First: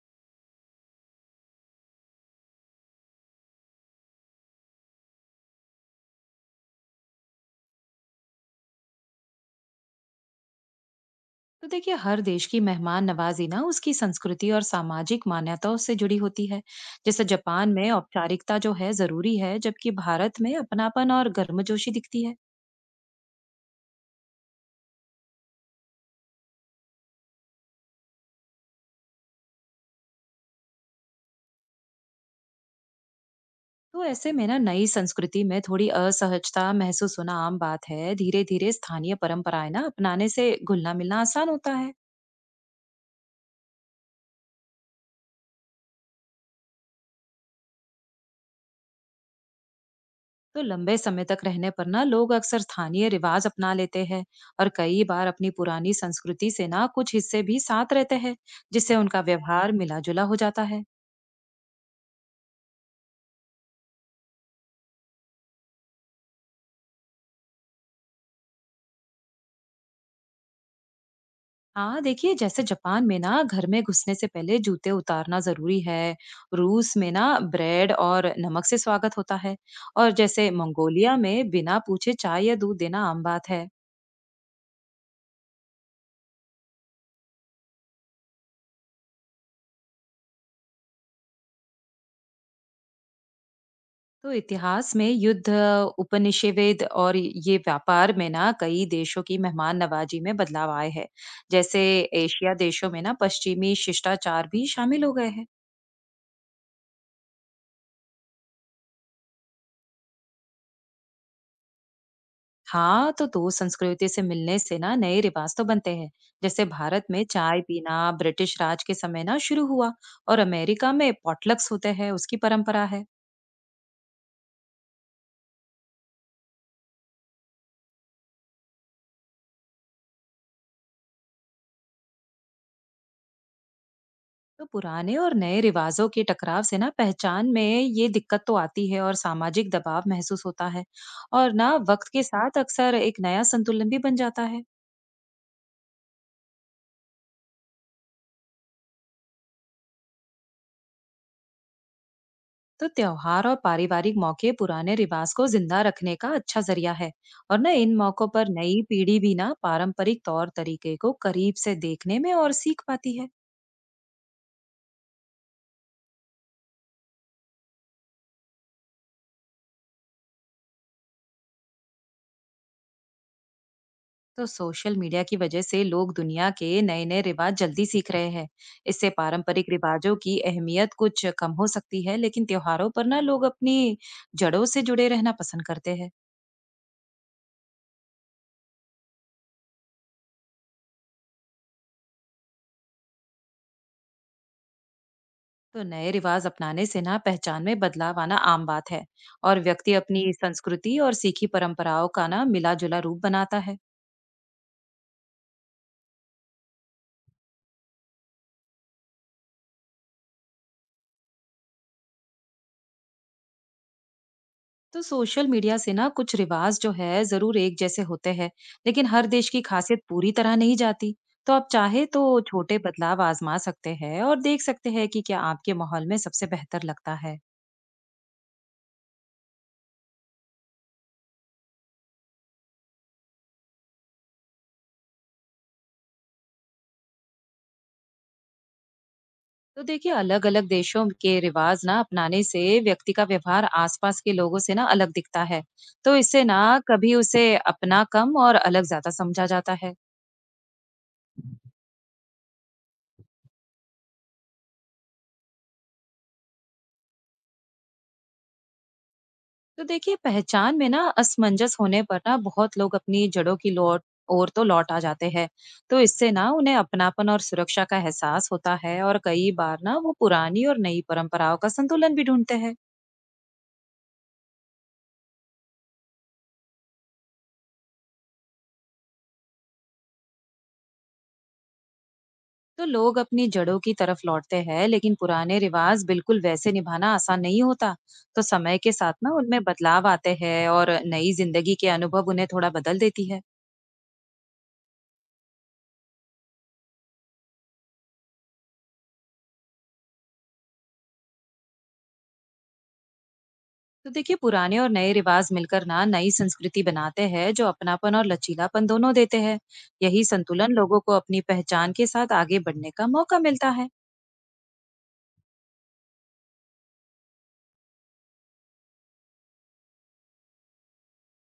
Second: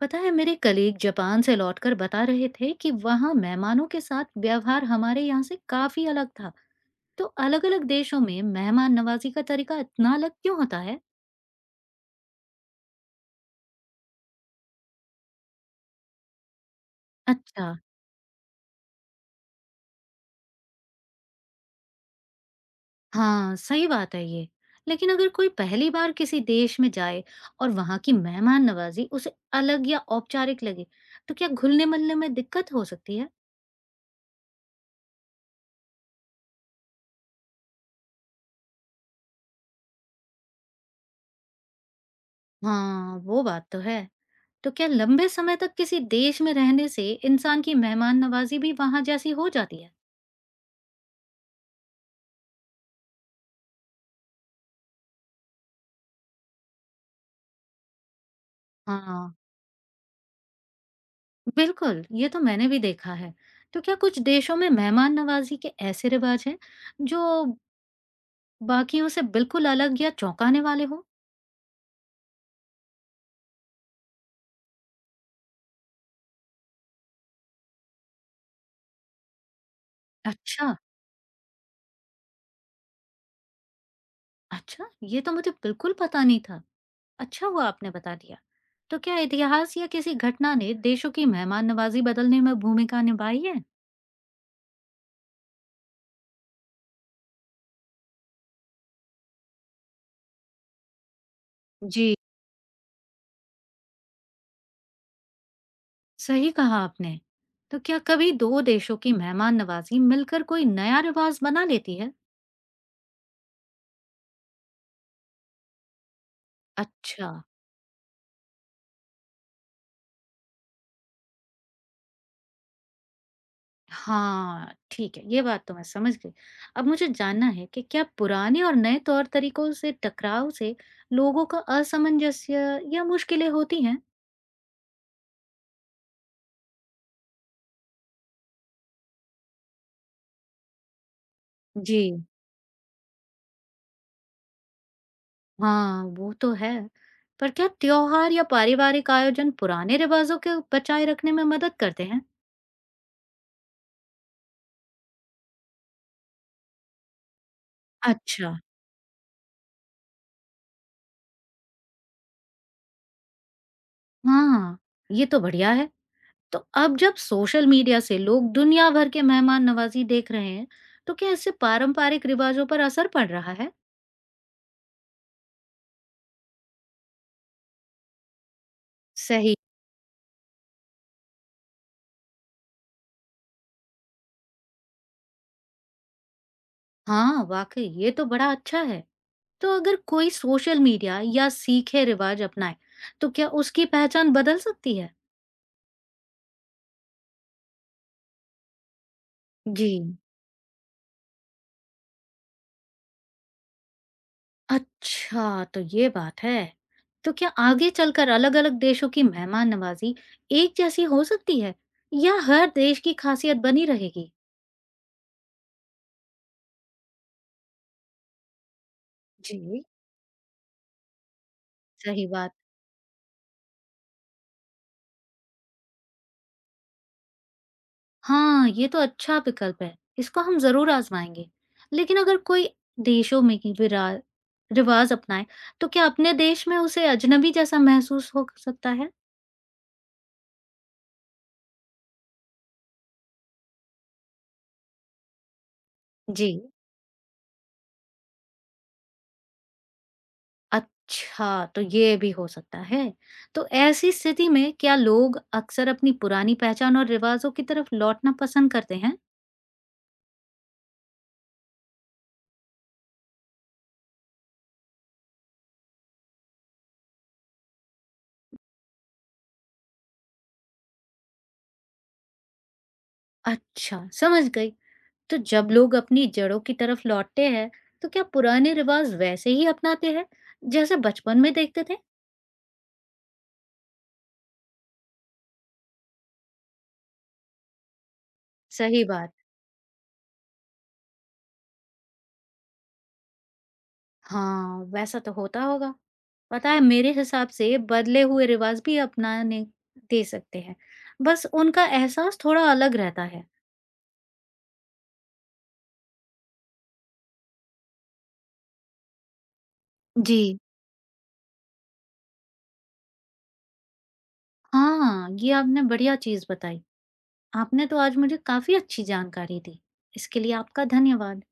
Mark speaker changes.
Speaker 1: पता है मेरे कलीग जापान से लौटकर बता रहे थे कि वहाँ मेहमानों के साथ व्यवहार हमारे यहाँ से काफी अलग था। तो अलग अलग देशों में मेहमान नवाजी का तरीका इतना अलग क्यों होता है?
Speaker 2: तो देखिए, हर देश की मेहमान नवाजी ना उसकी संस्कृति और सामाजिक मान्यताओं से जुड़ी होती है। जैसे
Speaker 1: अच्छा।
Speaker 2: जापान में औपचारिकता जो है जरूरी है, जबकि भारत में अपनापन और गर्मजोशी दिखती है।
Speaker 1: हाँ सही बात है ये। लेकिन अगर कोई पहली बार किसी देश में जाए और वहाँ की मेहमान नवाजी उसे अलग या औपचारिक लगे तो क्या घुलने मिलने में दिक्कत हो सकती है?
Speaker 2: तो ऐसे में ना नई संस्कृति में थोड़ी असहजता महसूस होना आम बात है। धीरे धीरे स्थानीय परंपराएं ना अपनाने से घुलना मिलना आसान होता है।
Speaker 1: हाँ वो बात तो है। तो क्या लंबे समय तक किसी देश में रहने से इंसान की मेहमान नवाजी भी वहाँ जैसी हो जाती है?
Speaker 2: तो लंबे समय तक रहने पर ना लोग अक्सर स्थानीय रिवाज अपना लेते हैं, और कई बार अपनी पुरानी संस्कृति से ना कुछ हिस्से भी साथ रहते हैं, जिससे उनका
Speaker 1: हाँ
Speaker 2: व्यवहार मिला जुला हो जाता है।
Speaker 1: बिल्कुल, ये तो मैंने भी देखा है। तो क्या कुछ देशों में मेहमान नवाज़ी के ऐसे रिवाज हैं जो बाकियों से बिल्कुल अलग या चौंकाने वाले हों?
Speaker 2: हाँ देखिए, जैसे जापान में ना घर में घुसने से पहले जूते उतारना जरूरी है। रूस में ना ब्रेड और नमक से स्वागत होता है। और जैसे
Speaker 1: अच्छा,
Speaker 2: मंगोलिया में बिना पूछे चाय या दूध देना आम बात है।
Speaker 1: अच्छा, ये तो मुझे बिल्कुल पता नहीं था। अच्छा हुआ आपने बता दिया। तो क्या इतिहास या किसी घटना ने देशों की मेहमान नवाज़ी बदलने में भूमिका निभाई है?
Speaker 2: तो इतिहास में युद्ध, उपनिषेवेद और ये व्यापार में ना कई देशों की मेहमान नवाजी में बदलाव आए हैं। जैसे
Speaker 1: जी।
Speaker 2: एशिया देशों में ना पश्चिमी शिष्टाचार भी शामिल हो गए हैं।
Speaker 1: सही कहा आपने। तो क्या कभी दो देशों की मेहमान नवाज़ी मिलकर कोई नया रिवाज बना लेती है?
Speaker 2: हाँ, तो दो संस्कृति से मिलने से ना नए रिवाज तो बनते हैं। जैसे भारत में
Speaker 1: अच्छा।
Speaker 2: चाय पीना ब्रिटिश राज के समय ना शुरू हुआ, और अमेरिका में पॉटलक्स होते हैं, उसकी परंपरा है।
Speaker 1: हाँ, ठीक है, ये बात तो मैं समझ गई। अब मुझे जानना है कि क्या पुराने और नए तौर तरीकों से टकराव से लोगों का असमंजस्य या मुश्किलें होती हैं?
Speaker 2: तो पुराने और नए रिवाजों के टकराव से ना पहचान में ये दिक्कत तो आती है और सामाजिक दबाव महसूस होता है, और ना
Speaker 1: जी।
Speaker 2: वक्त के साथ अक्सर एक नया संतुलन भी बन जाता है।
Speaker 1: हाँ, वो तो है। पर क्या त्योहार या पारिवारिक आयोजन पुराने रिवाजों के बचाए रखने में मदद करते हैं?
Speaker 2: तो त्योहार और पारिवारिक मौके पुराने रिवाज को जिंदा रखने का अच्छा जरिया है, और ना इन मौकों पर
Speaker 1: अच्छा।
Speaker 2: नई पीढ़ी भी ना पारंपरिक तौर तरीके को करीब से देखने में और सीख पाती है।
Speaker 1: हाँ, ये तो बढ़िया है। तो अब जब सोशल मीडिया से लोग दुनिया भर के मेहमान नवाजी देख रहे हैं, तो क्या इससे पारंपरिक रिवाजों पर असर पड़ रहा है?
Speaker 2: तो सोशल मीडिया की वजह से लोग दुनिया के नए नए रिवाज जल्दी सीख रहे हैं। इससे
Speaker 1: सही।
Speaker 2: पारंपरिक रिवाजों की अहमियत कुछ कम हो सकती है, लेकिन त्योहारों पर ना लोग अपनी जड़ों से जुड़े रहना पसंद करते हैं।
Speaker 1: हाँ, वाकई ये तो बड़ा अच्छा है। तो अगर कोई सोशल मीडिया या सीखे रिवाज अपनाए, तो क्या उसकी पहचान बदल सकती है?
Speaker 2: तो नए रिवाज अपनाने से ना पहचान में बदलाव आना आम बात है, और
Speaker 1: जी।
Speaker 2: व्यक्ति अपनी संस्कृति और सीखी परंपराओं का ना मिला जुला रूप बनाता है।
Speaker 1: अच्छा, तो ये बात है। तो क्या आगे चलकर अलग-अलग देशों की मेहमान नवाजी एक जैसी हो सकती है या हर देश की खासियत बनी रहेगी?
Speaker 2: तो सोशल मीडिया से ना कुछ रिवाज जो है जरूर एक जैसे होते हैं, लेकिन हर देश की
Speaker 1: जी।
Speaker 2: खासियत पूरी तरह नहीं जाती। तो आप चाहे तो
Speaker 1: सही बात।
Speaker 2: छोटे बदलाव आजमा सकते हैं और देख सकते हैं कि क्या आपके माहौल में सबसे बेहतर लगता है।
Speaker 1: हाँ, ये तो अच्छा विकल्प है। इसको हम ज़रूर आज़माएँगे। लेकिन अगर कोई देशों में ही विरा रिवाज़ अपनाए, तो क्या अपने देश में उसे अजनबी जैसा महसूस हो सकता है?
Speaker 2: तो देखिए, अलग-अलग देशों के रिवाज ना अपनाने से व्यक्ति का व्यवहार आसपास के लोगों से ना अलग दिखता है। तो इससे
Speaker 1: जी।
Speaker 2: ना कभी उसे अपना कम और अलग ज्यादा समझा जाता है।
Speaker 1: अच्छा, तो ये भी हो सकता है। तो ऐसी स्थिति में क्या लोग अक्सर अपनी पुरानी पहचान और रिवाज़ों की तरफ लौटना पसंद करते हैं?
Speaker 2: तो देखिए, पहचान में ना असमंजस होने पर ना बहुत लोग अपनी जड़ों की लौट ओर तो लौट आ जाते हैं। तो इससे ना उन्हें अपनापन और सुरक्षा का एहसास होता है, और कई बार ना वो पुरानी और नई परंपराओं का संतुलन भी ढूंढते हैं।
Speaker 1: अच्छा, समझ गई। तो जब लोग अपनी जड़ों की तरफ लौटते हैं, तो क्या पुराने रिवाज़ वैसे ही अपनाते हैं, जैसे बचपन में देखते थे?
Speaker 2: तो लोग अपनी जड़ों की तरफ लौटते हैं, लेकिन पुराने रिवाज बिल्कुल वैसे निभाना आसान नहीं होता। तो समय के
Speaker 1: सही
Speaker 2: साथ
Speaker 1: बात।
Speaker 2: ना उनमें बदलाव आते हैं, और नई जिंदगी के अनुभव उन्हें थोड़ा बदल देती है।
Speaker 1: हाँ, वैसा तो होता होगा। पता है मेरे हिसाब से बदले हुए रिवाज़ भी अपनाने दे सकते हैं, बस उनका एहसास थोड़ा अलग रहता है।
Speaker 2: तो देखिए, पुराने और नए रिवाज मिलकर ना नई संस्कृति बनाते हैं, जो अपनापन और लचीलापन दोनों देते हैं। यही
Speaker 1: जी।
Speaker 2: संतुलन लोगों को अपनी पहचान के साथ आगे बढ़ने का मौका मिलता है।
Speaker 1: हाँ, ये आपने बढ़िया चीज़ बताई। आपने तो आज मुझे काफ़ी अच्छी जानकारी दी। इसके लिए आपका धन्यवाद।